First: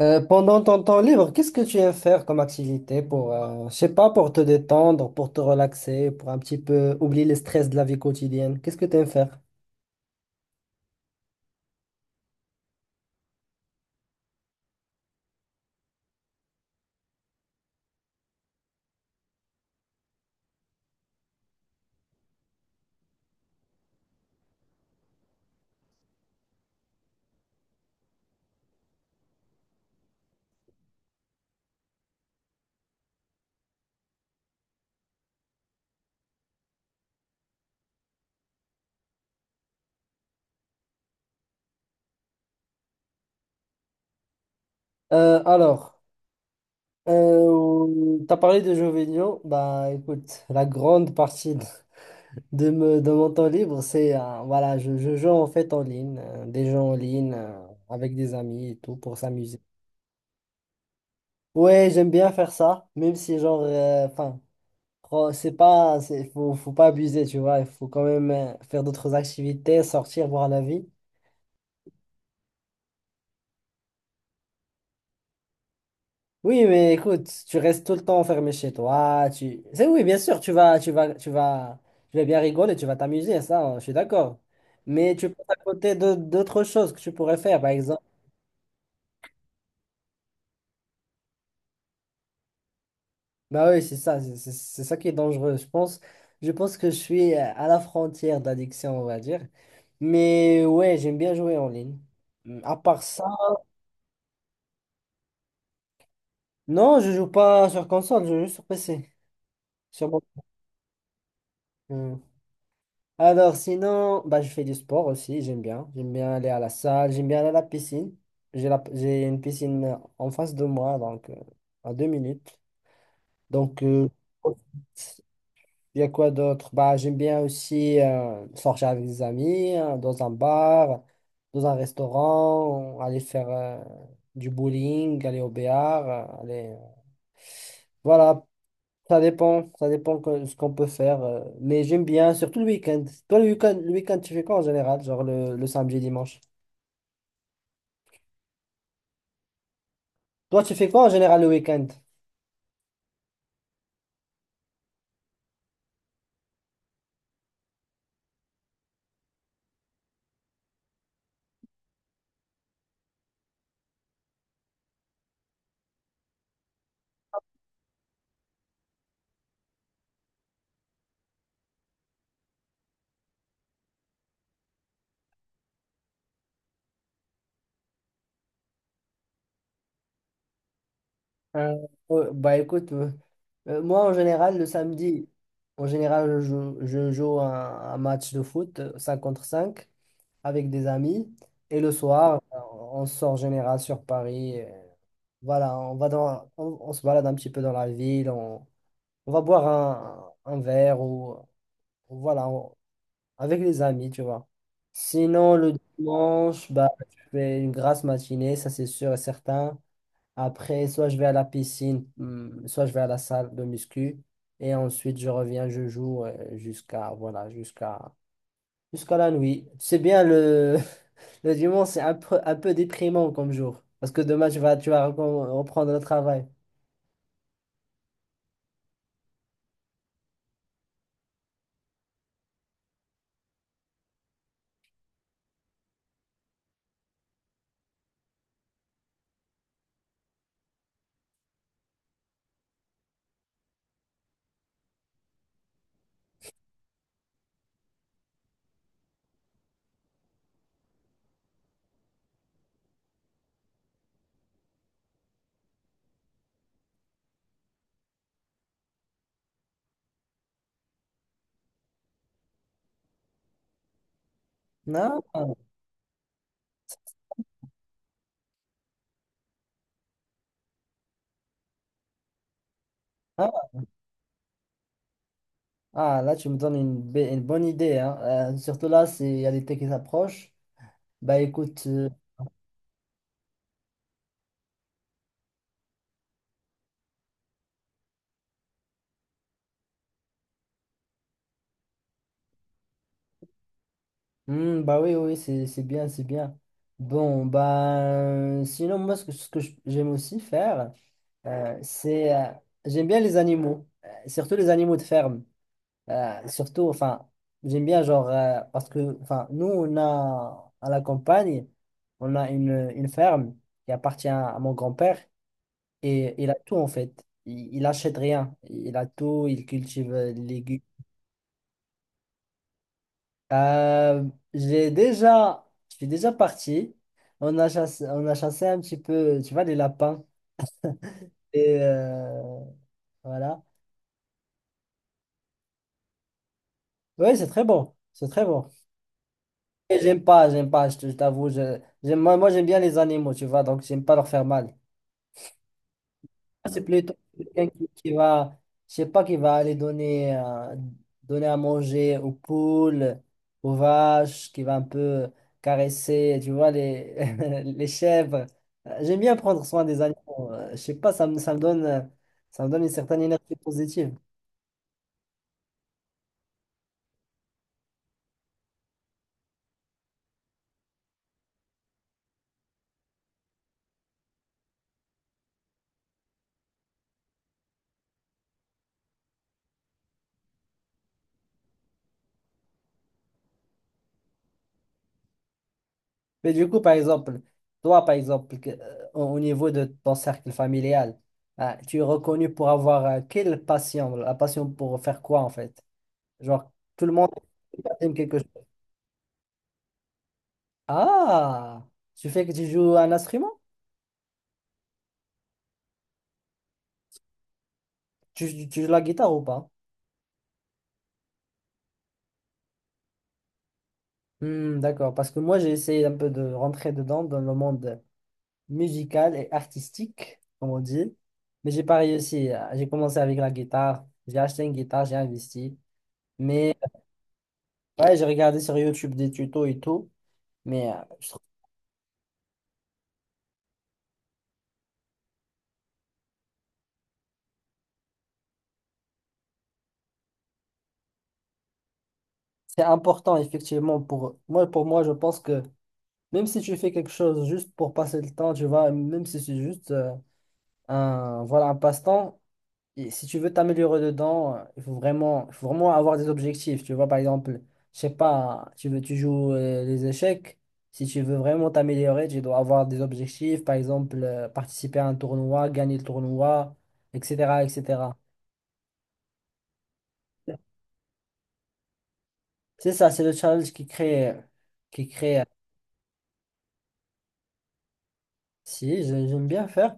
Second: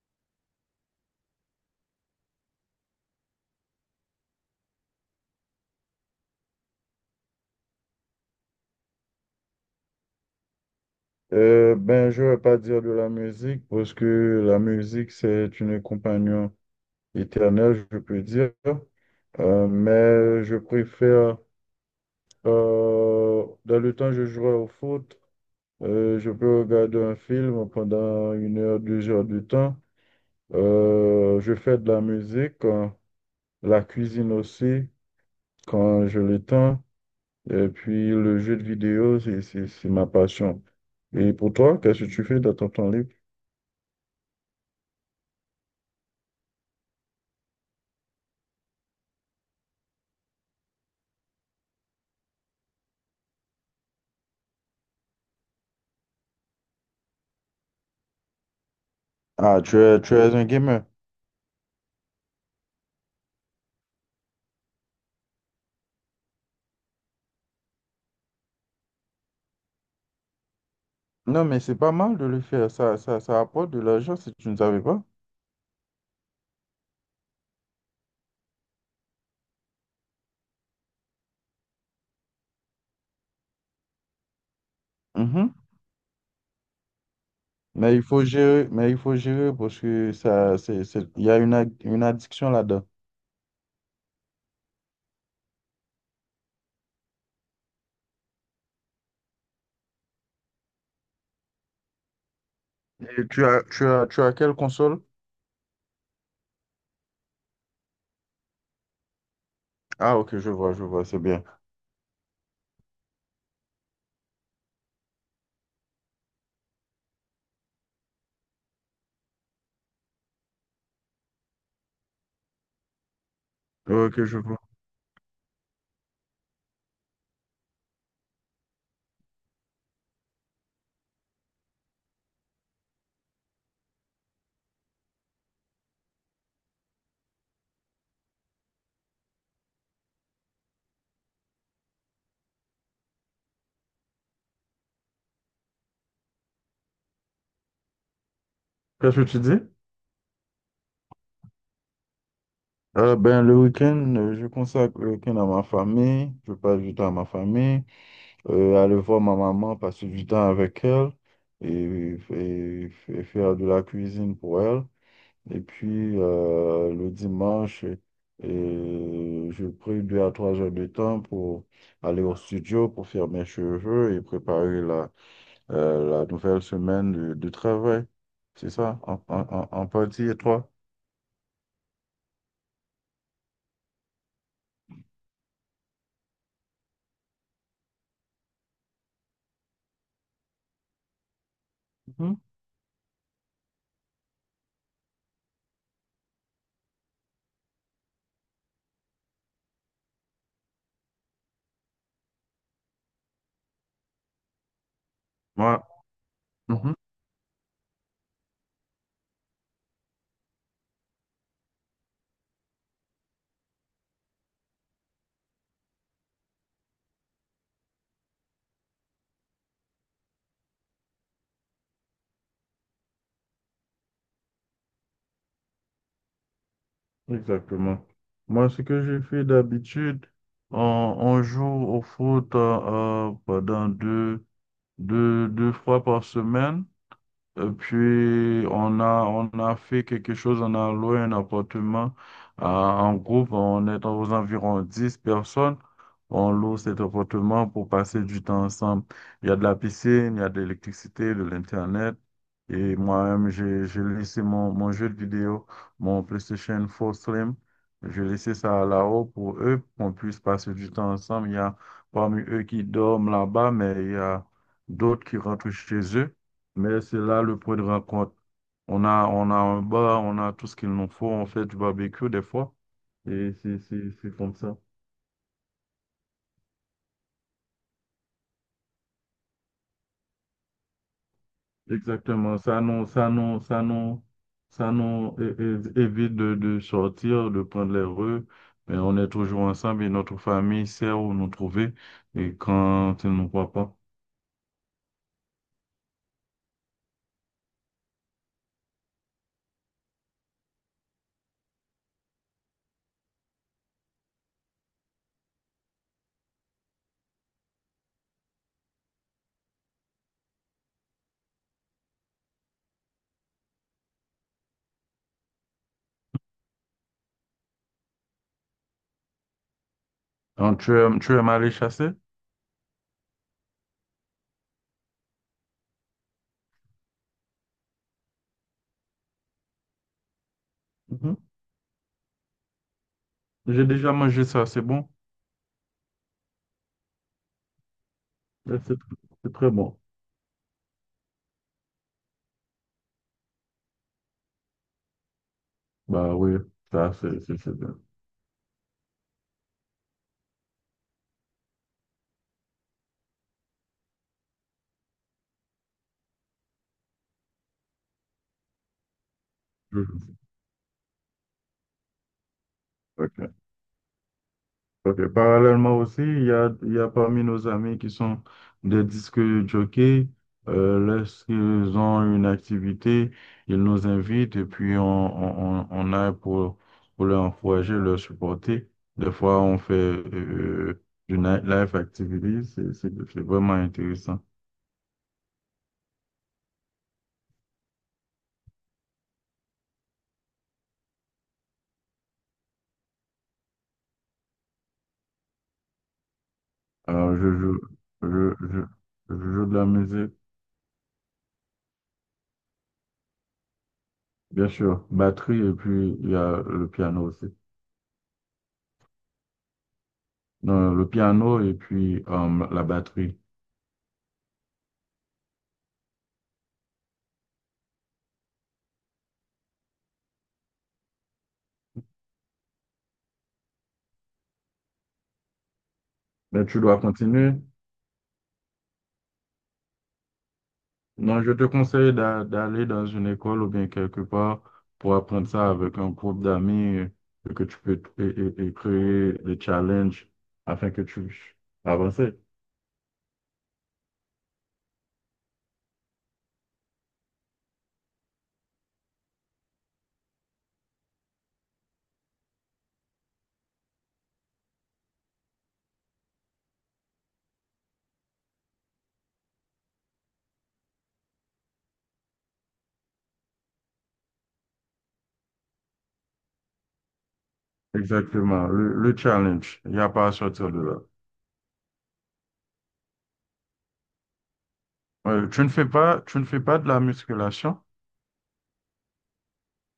Pendant ton temps libre, qu'est-ce que tu aimes faire comme activité pour, je sais pas, pour te détendre, pour te relaxer, pour un petit peu oublier le stress de la vie quotidienne? Qu'est-ce que tu aimes faire? Je vais pas dire de la musique parce que la musique, c'est une compagnon éternelle, je peux dire. Mais je préfère, dans le temps, je jouais au foot. Je peux regarder un film pendant une heure, deux heures de temps. Je fais de la musique, la cuisine aussi, quand je le temps. Et puis, le jeu de vidéo, c'est ma passion. Et pour toi, qu'est-ce que tu fais dans ton temps libre? Alors, tu as parlé de jeux vidéo. Bah, écoute, la grande partie de mon temps libre, c'est, voilà, je joue en fait en ligne, des jeux en ligne, avec des amis et tout, pour Ah, s'amuser. Tu es un gamer. Ouais, j'aime bien faire ça, même si genre, enfin, c'est pas, c'est, faut pas abuser, tu vois. Il faut quand même faire d'autres activités, sortir, voir la vie. Non, mais c'est pas mal de le faire. Ça apporte de l'argent si tu ne savais pas. Oui, mais écoute, tu restes tout le temps enfermé chez toi. Tu... C'est oui, bien sûr, tu vas bien rigoler, tu vas t'amuser, ça, je suis d'accord. Mais tu passes Mhm. à côté d'autres choses que tu pourrais faire, par Mais exemple. il faut gérer, mais il faut gérer parce que il y a une, une addiction là-dedans. Bah oui, c'est ça, c'est ça qui est dangereux. Je pense que je suis à la frontière d'addiction, on va dire. Mais ouais, j'aime bien jouer en ligne. À part ça. Et tu as quelle console? Non, je joue pas sur console, je joue sur PC. Sur Ah, mon- ok, je vois, c'est bien. Hmm. Alors sinon, bah, je fais du sport aussi, j'aime bien. J'aime bien aller à la salle, j'aime bien aller à la piscine. J'ai la... j'ai une piscine en face de moi, donc à deux minutes. Donc, Ok, je vois. il y a quoi d'autre? Bah, j'aime bien aussi sortir avec des amis, dans un bar, dans un restaurant, aller faire du bowling, aller au béar, aller... voilà, ça dépend, ce qu'on peut faire. Mais j'aime bien, surtout le week-end. Toi, le week-end, tu fais quoi en général? Genre le samedi, dimanche. Qu'est-ce que tu dis? Toi, tu fais quoi en général le week-end? Le week-end, je consacre le week-end à ma famille, je passe du temps à ma famille, aller voir ma maman, passer du temps avec elle et faire de la cuisine pour elle. Et puis le dimanche, je prie deux à trois heures de temps pour aller au studio pour faire mes cheveux et préparer la, la nouvelle semaine de travail. C'est ça, en partie, et toi? Euh, bah écoute, moi en général, en général, je joue un match de foot, 5 contre 5 avec des amis. Et le soir, Mhm. On sort en général sur Paris. Voilà, on va dans, on se balade un petit peu dans la ville. On va boire un verre ou voilà. on- avec les amis, tu vois. Sinon, le Ouais. dimanche, bah, je fais une grasse matinée, ça c'est sûr et certain. Après, soit je vais à la piscine, soit je vais à la salle de muscu. Et ensuite, je reviens, je joue jusqu'à voilà, jusqu'à la nuit. C'est bien le, le dimanche, c'est un peu déprimant comme jour. Parce que demain, reprendre le travail. Exactement. Moi, ce que je fais d'habitude, on, on joue au foot pendant deux fois par semaine. Et puis, on a fait quelque chose, on a loué un appartement en groupe, on est aux environs 10 personnes. On loue cet appartement pour passer du temps ensemble. Il y a de la piscine, il y a de l'électricité, de l'Internet. Et moi-même, j'ai laissé mon jeu de vidéo, mon PlayStation 4 Slim. J'ai laissé ça là-haut pour eux, pour qu'on puisse passer du temps ensemble. Il y a parmi eux qui dorment là-bas, mais il y a Non? d'autres qui rentrent chez eux. Mais c'est là le point de rencontre. On a un bar, on a tout ce qu'il nous faut. On fait du barbecue des fois. Et Ah, c'est comme ça. ah, là, tu me donnes une bonne idée, hein. Surtout là, c'est- il y a l'été qui s'approche. Bah écoute. Exactement. Ça nous évite de sortir, de prendre les rues. Mais on est toujours ensemble et notre famille sait où nous trouver et quand ils ne nous voient pas. Hmm, bah oui, oui, c'est bien. Bon, bah, sinon, moi, j'aime aussi faire, c'est, j'aime bien les animaux, surtout les animaux de ferme. Surtout, enfin, j'aime bien, genre, parce que, enfin, nous, on a, à la campagne, on a une ferme qui appartient à mon grand-père et il a tout, en fait. Il achète rien. Il a tout, il cultive les légumes. Donc, tu aimes aller chasser? Euh, j'ai déjà, je suis déjà parti. On a chassé un petit peu, tu vois, les lapins. Mhm. Et voilà. J'ai déjà mangé ça, c'est bon? Oui, c'est très bon. C'est très bon. Mais C'est c'est très bon. Et j'aime pas, je t'avoue. Moi j'aime bien les animaux, tu vois, donc j'aime pas leur faire mal. Bah oui, Ah, c'est ça, plutôt quelqu'un c'est bien. qui va, je sais pas, qui va aller donner, donner à manger aux poules, aux vaches, qui va un peu caresser, tu vois, les, les chèvres. J'aime bien prendre soin des Mhm. animaux. Je sais pas, ça me donne une certaine Ok. énergie positive. Ok. Parallèlement aussi, il y a parmi nos amis qui sont des disques jockeys. Lorsqu'ils ont une activité, ils nous invitent et puis on aille pour les encourager, leur supporter. Des fois, on fait du nightlife activity. C'est vraiment intéressant. Mais du coup, par exemple, toi, par exemple, que- au niveau de ton cercle familial, tu es reconnu pour avoir quelle passion? La passion pour faire quoi, en fait? Genre, tout le monde Alors, aime quelque je, chose. je, je joue de la musique, Ah, tu fais que tu joues un instrument? bien sûr, batterie, et puis il y a le piano aussi. Tu joues la guitare ou pas? Non, le piano et puis la batterie. Hmm, d'accord, parce que moi j'ai essayé un peu de rentrer dedans dans le monde musical et artistique, comme on dit, mais j'ai pas réussi. J'ai commencé avec la guitare, j'ai acheté une guitare, j'ai investi, Mais mais tu dois continuer. Ouais, j'ai regardé sur YouTube des tutos et tout, mais je trouve Non, je te que conseille d'aller dans une école ou bien quelque part pour apprendre ça avec un groupe d'amis et que tu peux et créer des challenges afin que tu puisses avancer. c'est important effectivement pour moi. Pour moi, je pense que même si tu fais quelque chose juste pour passer le temps, tu vois, même si c'est juste un voilà un passe-temps. Et si tu veux t'améliorer dedans, il faut vraiment avoir des objectifs. Tu vois, par exemple, je sais pas, tu joues les échecs. Si tu veux vraiment t'améliorer, tu dois avoir des objectifs. Par exemple, participer à un tournoi, gagner le tournoi, etc., etc. Exactement, le challenge. Il n'y a pas à sortir de là. C'est ça, c'est le challenge qui crée. Ouais, tu ne fais pas de la musculation? Si, j'aime bien faire.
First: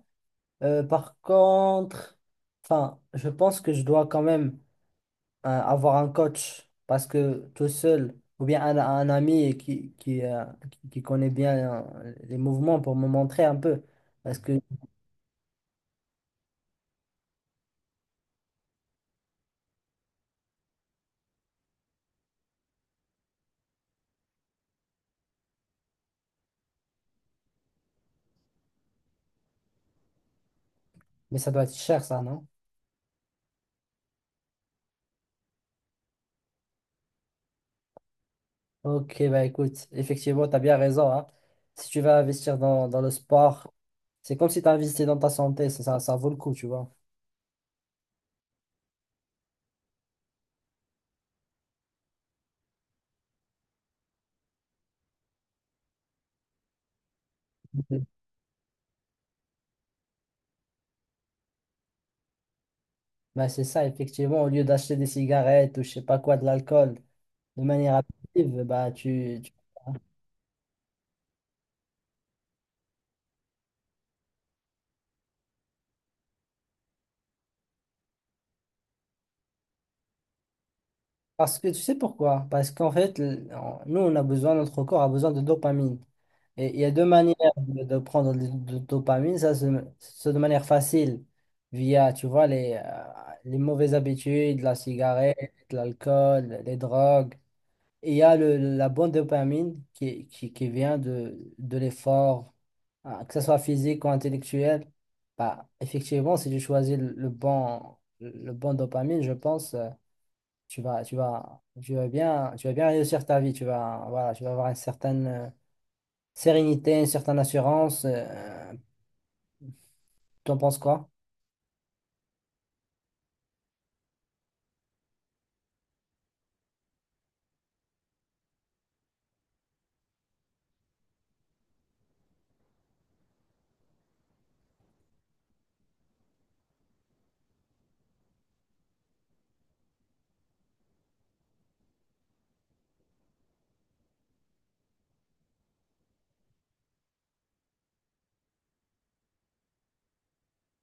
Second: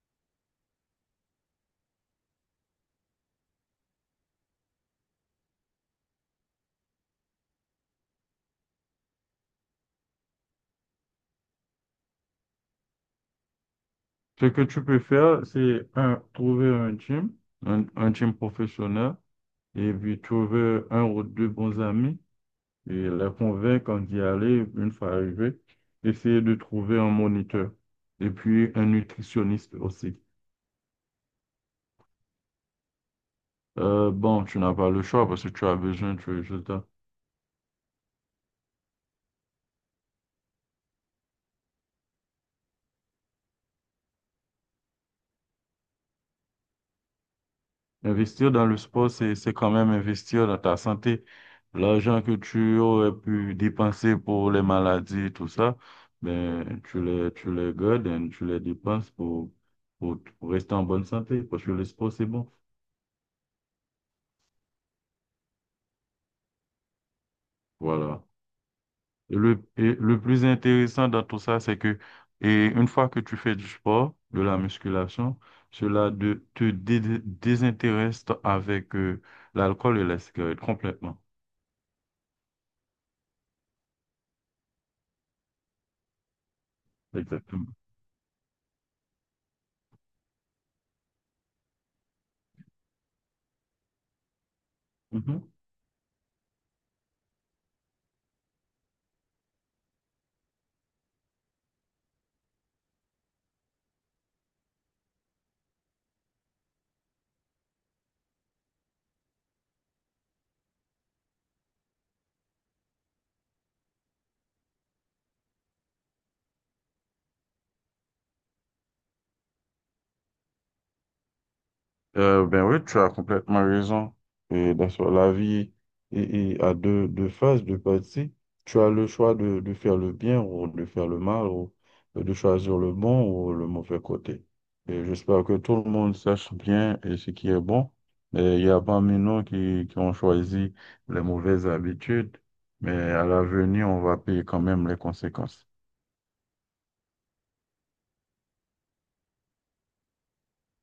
Par contre, enfin, je pense que je dois quand même avoir un coach parce que tout seul, ou bien un ami qui, qui connaît bien les mouvements pour me montrer un peu. Parce Ce que, que tu peux faire, c'est un, trouver un gym, un gym professionnel, et puis trouver un ou deux bons amis et les convaincre d'y aller une fois arrivé. Essayer de trouver un moniteur et puis un nutritionniste aussi. mais ça doit être cher, ça, non? Tu n'as pas le choix parce que tu as besoin de résultats. Ok, bah écoute, effectivement, tu as bien raison, hein. Si tu vas investir dans, dans le sport, c'est comme si tu investis dans ta santé, ça vaut le coup, tu vois. Investir dans le sport, c'est quand même investir dans ta santé. L'argent que tu aurais pu dépenser pour les maladies et tout ça, ben, tu les Mhm. gardes et tu les dépenses pour, pour rester en bonne santé, parce que le sport, c'est bon. Bah, c'est ça, effectivement, au lieu d'acheter des cigarettes ou je sais pas quoi, de l'alcool, de manière Voilà. active, bah, tu, Et le plus intéressant dans tout ça, c'est que, et une fois que tu fais du sport, de la musculation, te désintéresse avec l'alcool et la cigarette complètement. Parce que tu sais pourquoi? Parce qu'en fait, nous, on a besoin, notre corps a besoin de dopamine. Et il y a deux manières Exactement. De prendre de dopamine. Ça, c'est de manière facile, via, tu vois, les mauvaises habitudes, la cigarette, l'alcool, les drogues. Et il y a la bonne dopamine qui vient de l'effort, hein, que ce soit physique ou intellectuel. Bah, effectivement, si tu choisis le bon dopamine, je pense. Tu vas bien réussir ta vie. Tu vas, voilà, tu vas avoir une certaine sérénité, une certaine assurance. T'en penses quoi? Ben oui, tu as complètement raison. Et dans la vie et a deux phases, deux parties. Tu as le choix de faire le bien ou de faire le mal ou de choisir le bon ou le mauvais côté. Et j'espère que tout le monde sache bien et ce qui est bon. Et il y a parmi nous qui ont choisi les mauvaises habitudes, mais à l'avenir, on va payer quand même les conséquences.